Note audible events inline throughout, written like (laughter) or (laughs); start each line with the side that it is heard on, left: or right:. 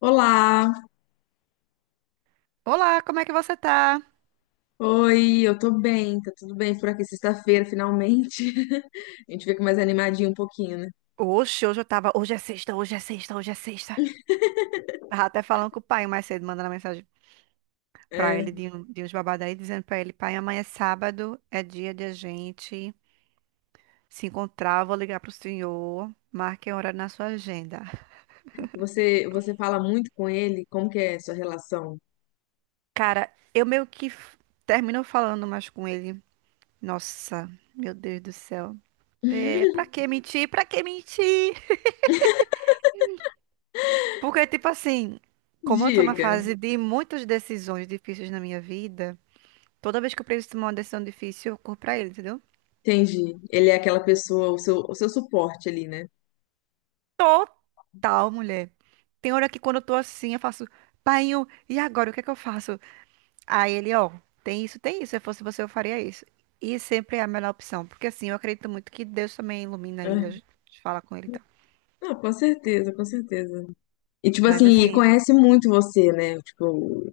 left: Olá,
right: Olá, como é que você tá?
left: oi, eu tô bem, tá tudo bem por aqui, sexta-feira, finalmente. (laughs) A gente fica mais animadinho um pouquinho, né?
right: Oxe, hoje eu tava. Hoje é sexta, hoje é sexta, hoje é sexta. Tava até falando com o pai mais cedo, mandando uma mensagem pra
left: É,
right: ele de, de uns babados aí, dizendo pra ele: pai, amanhã é sábado, é dia de a gente se encontrar. Eu vou ligar pro senhor, marque a hora na sua agenda.
left: você fala muito com ele, como que é a sua relação?
right: Cara, eu meio que termino falando mais com ele. Nossa, meu Deus do céu. É, pra
left: (laughs)
right: que mentir? Pra que mentir? Porque, tipo assim, como eu tô na
left: Diga,
right: fase de muitas decisões difíceis na minha vida. Toda vez que eu preciso tomar uma decisão difícil, eu corro pra ele, entendeu?
left: entendi. Ele é aquela pessoa, o seu suporte ali, né?
right: Total, mulher. Tem hora que quando eu tô assim, eu faço, painho, e agora? O que é que eu faço? Aí ele, ó, tem isso, tem isso. Se eu fosse você, eu faria isso. E sempre é a melhor opção. Porque assim, eu acredito muito que Deus também ilumina ele, a
left: Ah,
right: gente fala com ele e tal.
left: não, com certeza, com certeza. E tipo
right: Mas
left: assim, e
right: assim,
left: conhece muito você, né? Tipo,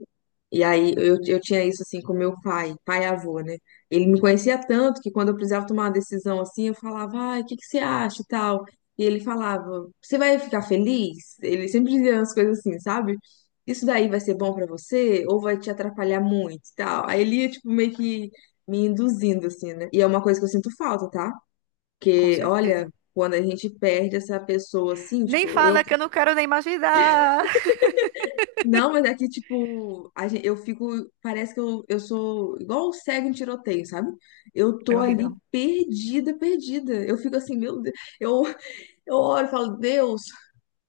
left: e aí eu tinha isso assim com meu pai, pai e avô, né? Ele me conhecia tanto que quando eu precisava tomar uma decisão assim, eu falava, ai, o que que você acha e tal? E ele falava, você vai ficar feliz? Ele sempre dizia umas coisas assim, sabe? Isso daí vai ser bom pra você ou vai te atrapalhar muito e tal? Aí ele ia, tipo, meio que me induzindo, assim, né? E é uma coisa que eu sinto falta, tá?
right: com
left: Porque, olha,
right: certeza.
left: quando a gente perde essa pessoa assim,
right: Nem
left: tipo, eu.
right: fala que eu não quero nem imaginar.
left: Não, mas é que, tipo, eu fico. Parece que eu sou igual o cego em tiroteio, sabe? Eu
right: É
left: tô ali
right: horrível.
left: perdida, perdida. Eu fico assim, meu Deus. Eu, eu oro e falo, Deus,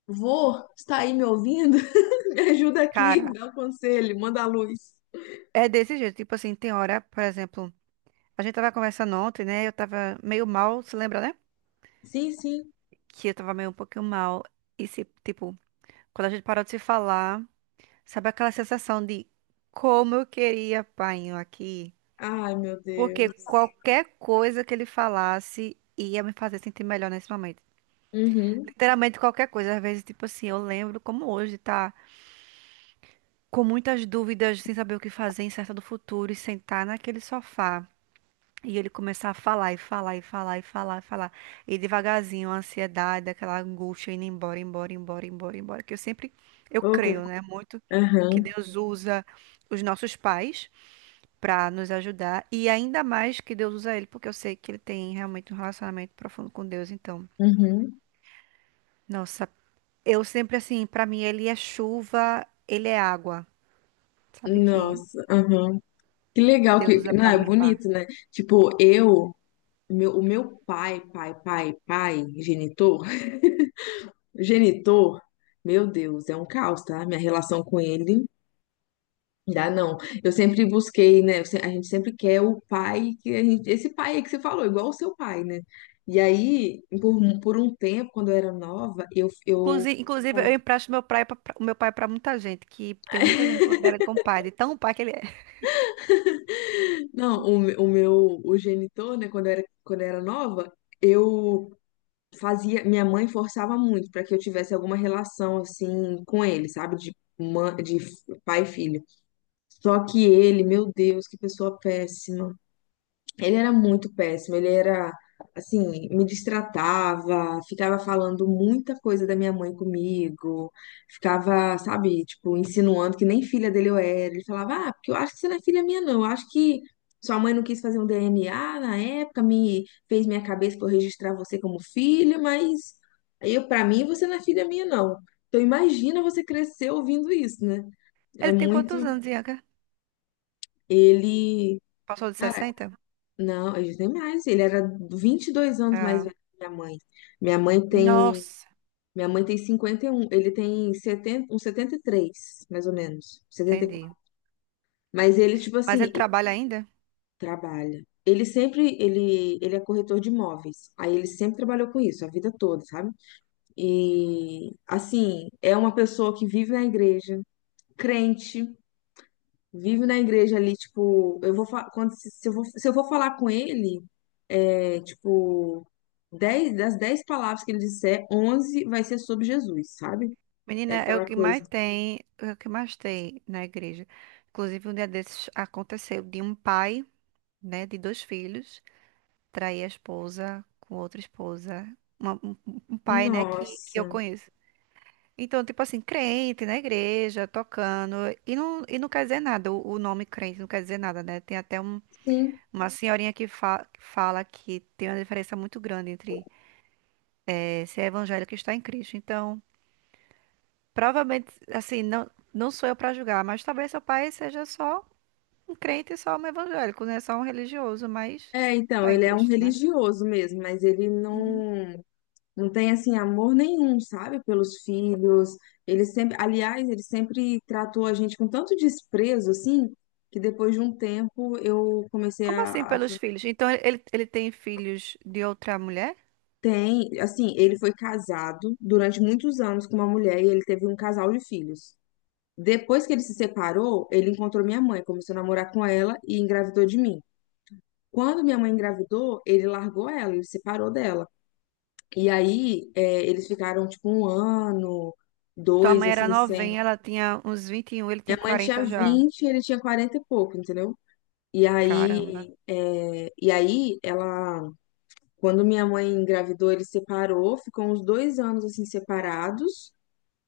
left: vô, está aí me ouvindo? (laughs) Me ajuda aqui,
right: Cara,
left: me dá um conselho, manda a luz.
right: é desse jeito. Tipo assim, tem hora, por exemplo, a gente tava conversando ontem, né? Eu tava meio mal, se lembra, né?
left: Sim, sim.
right: Que eu tava meio um pouquinho mal. E se, tipo, quando a gente parou de se falar, sabe aquela sensação de como eu queria painho aqui?
left: Ai, meu
right: Porque
left: Deus.
right: qualquer coisa que ele falasse ia me fazer sentir melhor nesse momento.
left: Uhum.
right: Literalmente qualquer coisa. Às vezes, tipo assim, eu lembro como hoje, tá? Com muitas dúvidas, sem saber o que fazer, incerta do futuro, e sentar naquele sofá. E ele começar a falar e falar e falar e falar e falar. E devagarzinho, a ansiedade, aquela angústia indo embora, embora, embora, embora, embora. Que eu sempre, eu
left: Ok.
right: creio, né? Muito que
left: Aham.
right: Deus usa os nossos pais para nos ajudar. E ainda mais que Deus usa ele, porque eu sei que ele tem realmente um relacionamento profundo com Deus. Então,
left: Uhum.
right: nossa, eu sempre assim, para mim ele é chuva, ele é água, sabe? Que
left: Nossa, aham. Que legal
right: Deus
left: que.
right: usa
left: Não,
right: para me
left: é
right: limpar.
left: bonito, né? Tipo, eu. Meu, o meu genitor. O genitor, meu Deus, é um caos, tá? Minha relação com ele, dá não. Eu sempre busquei, né? eu se- A gente sempre quer o pai que a gente, esse pai aí que você falou, igual o seu pai, né? E aí, por um tempo, quando eu era nova, eu
right: Inclusive, eu empresto meu pai pra, pra- o meu pai pra muita gente, que tem muita gente que considera ele como pai, de tão pai que ele é. (laughs)
left: não, o meu o genitor, né, quando eu era nova, eu fazia, minha mãe forçava muito para que eu tivesse alguma relação assim com ele, sabe, de mã- de f- pai e filho. Só que ele, meu Deus, que pessoa péssima. Ele era muito péssimo, ele era assim, me destratava, ficava falando muita coisa da minha mãe comigo, ficava, sabe, tipo, insinuando que nem filha dele eu era. Ele falava: "Ah, porque eu acho que você não é filha minha não. Eu acho que sua mãe não quis fazer um DNA na época, me fez minha cabeça para eu registrar você como filha, mas eu para mim você não é filha minha não". Então imagina você crescer ouvindo isso, né? É
right: Ele tem
left: muito.
right: quantos anos, Ianca?
left: Ele.
right: Passou de
left: Cara,
right: 60.
left: não, eu já tenho mais. Ele era 22 anos mais
right: Ah,
left: velho que minha mãe. Minha mãe tem,
right: nossa,
left: minha mãe tem 51, ele tem 70, uns 73 mais ou menos, 74.
right: entendi.
left: Mas ele, tipo
right: Mas
left: assim,
right: ele
left: ele
right: trabalha ainda?
left: trabalha. Ele sempre, ele é corretor de imóveis. Aí ele sempre trabalhou com isso, a vida toda, sabe? E, assim, é uma pessoa que vive na igreja, crente, vive na igreja ali, tipo, quando se se eu vou, se eu vou falar com ele, é, tipo, 10 das 10 palavras que ele disser, 11 vai ser sobre Jesus, sabe? É
right: Menina, é o
left: aquela
right: que mais
left: coisa.
right: tem, é o que mais tem na igreja. Inclusive, um dia desses aconteceu de um pai, né, de dois filhos, trair a esposa com outra esposa. Um pai, né, que eu
left: Nossa.
right: conheço. Então, tipo assim, crente na igreja, tocando, e não quer dizer nada, o nome crente não quer dizer nada, né? Tem até
left: Sim.
right: uma senhorinha que fala que tem uma diferença muito grande entre ser evangélico e estar em Cristo. Então, provavelmente, assim, não, não sou eu para julgar, mas talvez seu pai seja só um crente e só um evangélico, né? Só um religioso, mas
left: É, então,
right: tá em
left: ele é um
right: Cristo, né?
left: religioso mesmo, mas ele
right: Uhum.
left: não tem assim amor nenhum, sabe, pelos filhos. Ele sempre, aliás, ele sempre tratou a gente com tanto desprezo assim, que depois de um tempo eu comecei
right: Como
left: a,
right: assim
left: a
right: pelos filhos? Então, ele tem filhos de outra mulher?
left: Tem, assim, ele foi casado durante muitos anos com uma mulher e ele teve um casal de filhos. Depois que ele se separou, ele encontrou minha mãe, começou a namorar com ela e engravidou de mim. Quando minha mãe engravidou, ele largou ela, ele se separou dela. E aí, é, eles ficaram tipo um ano,
right: Tua
left: dois,
right: mãe era
left: assim, sem.
right: novinha, ela tinha uns 21, ele tinha
left: Minha mãe tinha
right: 40 já.
left: 20 e ele tinha 40 e pouco, entendeu? E
right: Caramba.
left: aí, é, e aí ela, quando minha mãe engravidou, ele separou, ficou uns 2 anos assim separados.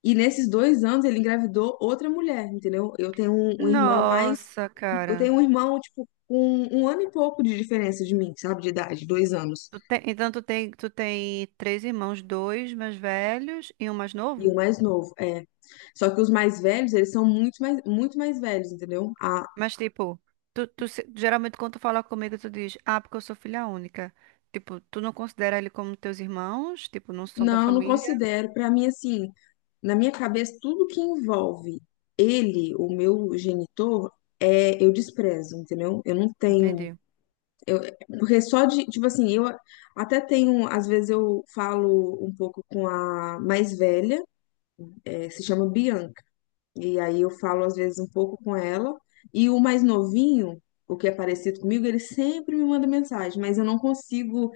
left: E nesses 2 anos ele engravidou outra mulher, entendeu? Eu tenho um irmão mais.
right: Nossa,
left: Eu
right: cara.
left: tenho um irmão, tipo, com um ano e pouco de diferença de mim, sabe? De idade, 2 anos.
right: Então tu tem três irmãos, dois mais velhos e um mais
left: E o
right: novo?
left: mais novo, é. Só que os mais velhos, eles são muito mais velhos, entendeu? Ah,
right: Mas tipo, tu, tu se- geralmente quando tu fala comigo, tu diz, ah, porque eu sou filha única. Tipo, tu não considera ele como teus irmãos? Tipo, não são da
left: não, não
right: família?
left: considero. Pra mim, assim, na minha cabeça, tudo que envolve ele, o meu genitor, é, eu desprezo, entendeu? Eu não tenho.
right: Entendi.
left: Eu, porque só de, tipo assim, eu até tenho, às vezes eu falo um pouco com a mais velha, se chama Bianca, e aí eu falo às vezes um pouco com ela, e o mais novinho, o que é parecido comigo, ele sempre me manda mensagem, mas eu não consigo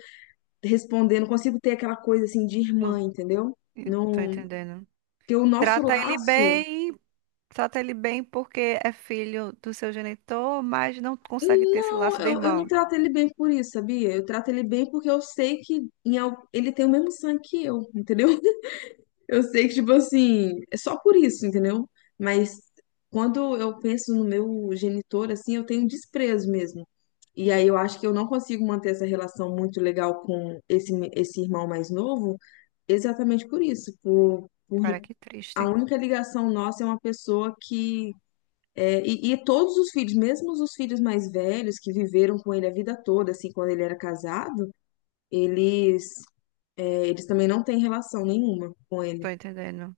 left: responder, não consigo ter aquela coisa assim de irmã,
right: Não,
left: entendeu?
right: eu tô
left: Não,
right: entendendo.
left: porque o nosso
right: Trata ele
left: laço,
right: bem, trata ele bem porque é filho do seu genitor, mas não consegue ter esse
left: não,
right: laço de
left: eu não
right: irmão.
left: trato ele bem por isso, sabia? Eu trato ele bem porque eu sei que em, al- ele tem o mesmo sangue que eu, entendeu? Eu sei que, tipo assim, é só por isso, entendeu? Mas quando eu penso no meu genitor, assim, eu tenho um desprezo mesmo. E aí eu acho que eu não consigo manter essa relação muito legal com esse irmão mais novo, exatamente por isso, por
right: Cara, que
left: a
right: triste.
left: única ligação nossa é uma pessoa que é, e todos os filhos, mesmo os filhos mais velhos que viveram com ele a vida toda, assim, quando ele era casado, eles é, eles também não têm relação nenhuma com
right: Tô
left: ele.
right: entendendo.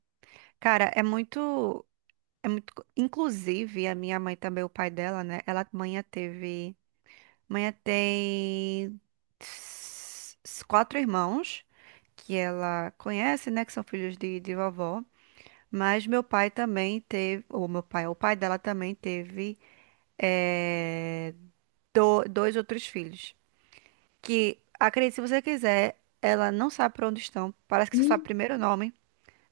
right: Cara, é muito. É muito. Inclusive, a minha mãe também, o pai dela, né? Mãe teve. Mãe tem quatro irmãos que ela conhece, né? Que são filhos de vovó. Mas meu pai também teve. O pai dela também teve eh, dois outros filhos. Que, acredite, se você quiser, ela não sabe pra onde estão. Parece que só sabe o primeiro nome.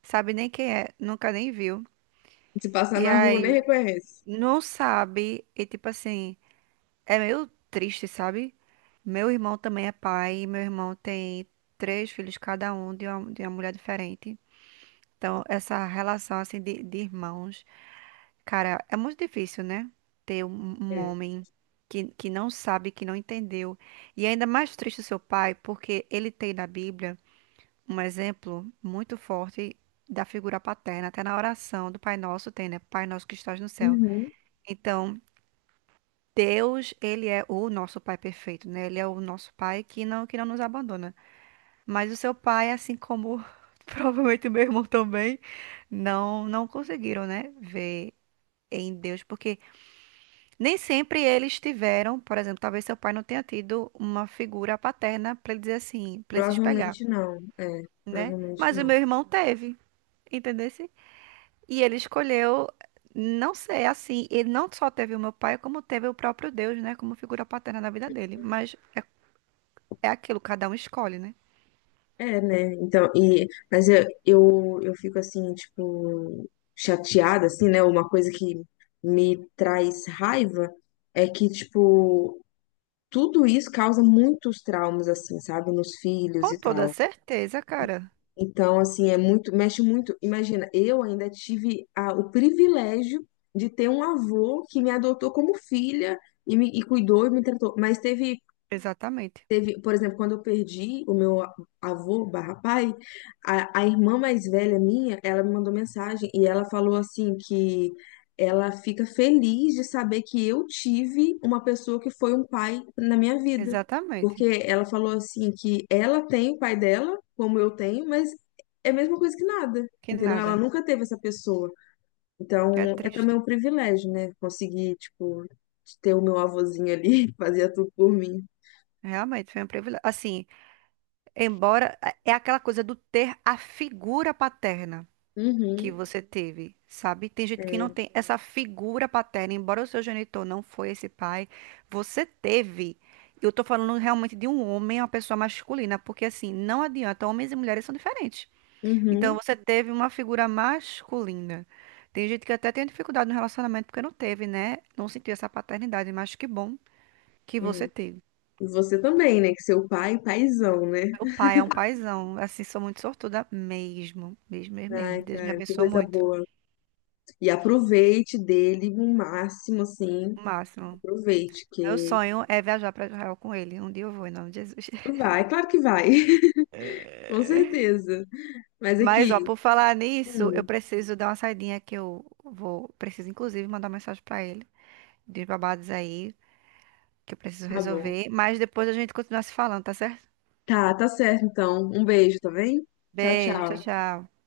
right: Sabe nem quem é. Nunca nem viu.
left: Se passar
right: E
left: na rua, nem
right: aí.
left: reconhece.
right: Não sabe. E tipo assim. É meio triste, sabe? Meu irmão também é pai, e meu irmão tem três filhos, cada um de uma mulher diferente. Então, essa relação assim de irmãos, cara, é muito difícil, né? Ter um
left: É.
right: homem que não sabe, que não entendeu. E é ainda mais triste o seu pai, porque ele tem na Bíblia um exemplo muito forte da figura paterna, até na oração do Pai Nosso tem, né? Pai Nosso que estás no céu.
left: Uhum.
right: Então, Deus, ele é o nosso pai perfeito, né? Ele é o nosso pai que não nos abandona. Mas o seu pai, assim como (laughs) provavelmente o meu irmão também, não, não conseguiram, né? Ver em Deus, porque nem sempre eles tiveram, por exemplo, talvez seu pai não tenha tido uma figura paterna para ele dizer assim, para ele se espelhar,
left: Provavelmente não. É,
right: né?
left: provavelmente
right: Mas o
left: não.
right: meu irmão teve, entendesse? E ele escolheu não ser assim, ele não só teve o meu pai, como teve o próprio Deus, né, como figura paterna na vida dele. Mas é aquilo, cada um escolhe, né?
left: É, né? Então, e, mas eu fico assim, tipo, chateada, assim, né? Uma coisa que me traz raiva é que, tipo, tudo isso causa muitos traumas, assim, sabe? Nos filhos
right: Com
left: e
right: toda
left: tal.
right: certeza, cara.
left: Então, assim, é muito, mexe muito. Imagina, eu ainda tive o privilégio de ter um avô que me adotou como filha e me e cuidou e me tratou, mas teve.
right: Exatamente.
left: Teve, por exemplo, quando eu perdi avô barra pai, a irmã mais velha minha, ela me mandou mensagem e ela falou assim que ela fica feliz de saber que eu tive uma pessoa que foi um pai na minha vida.
right: Exatamente.
left: Porque ela falou assim que ela tem o pai dela, como eu tenho, mas é a mesma coisa que nada,
right: Que
left: entendeu? Ela
right: nada.
left: nunca teve essa pessoa.
right: É
left: Então, é também
right: triste.
left: um privilégio, né? Conseguir, tipo, ter o meu avôzinho ali, (laughs) fazia tudo por mim.
right: Realmente foi um privilégio. Assim, embora é aquela coisa do ter a figura paterna que
left: Uhum.
right: você teve, sabe? Tem gente que não tem essa figura paterna, embora o seu genitor não foi esse pai, você teve. Eu tô falando realmente de um homem, uma pessoa masculina, porque assim, não adianta, homens e mulheres são diferentes. Então
left: Uhum.
right: você teve uma figura masculina. Tem gente que até tem dificuldade no relacionamento porque não teve, né? Não sentiu essa paternidade, mas que bom que
left: É.
right: você teve.
left: E você também, né? Que seu pai, paizão, né?
right: Meu pai é um paizão, assim, sou muito sortuda mesmo, mesmo, mesmo, mesmo.
left: Ai,
right: Deus me
left: cara, que
right: abençoou
left: coisa
right: muito,
left: boa. E aproveite dele o máximo, assim.
right: o máximo.
left: Aproveite,
right: Meu
left: que
right: sonho é viajar para Israel com ele. Um dia eu vou, em nome de Jesus. (laughs)
left: vai, claro que vai, (laughs) com certeza. Mas
right: Mas, ó,
left: aqui,
right: por falar nisso, eu
left: hum,
right: preciso dar uma saidinha que eu vou, preciso inclusive mandar uma mensagem para ele, de babados aí, que eu preciso
left: tá bom.
right: resolver, mas depois a gente continua se falando, tá certo?
left: Tá, tá certo então. Um beijo, tá bem? Tchau,
right: Beijo, tchau,
left: tchau.
right: tchau.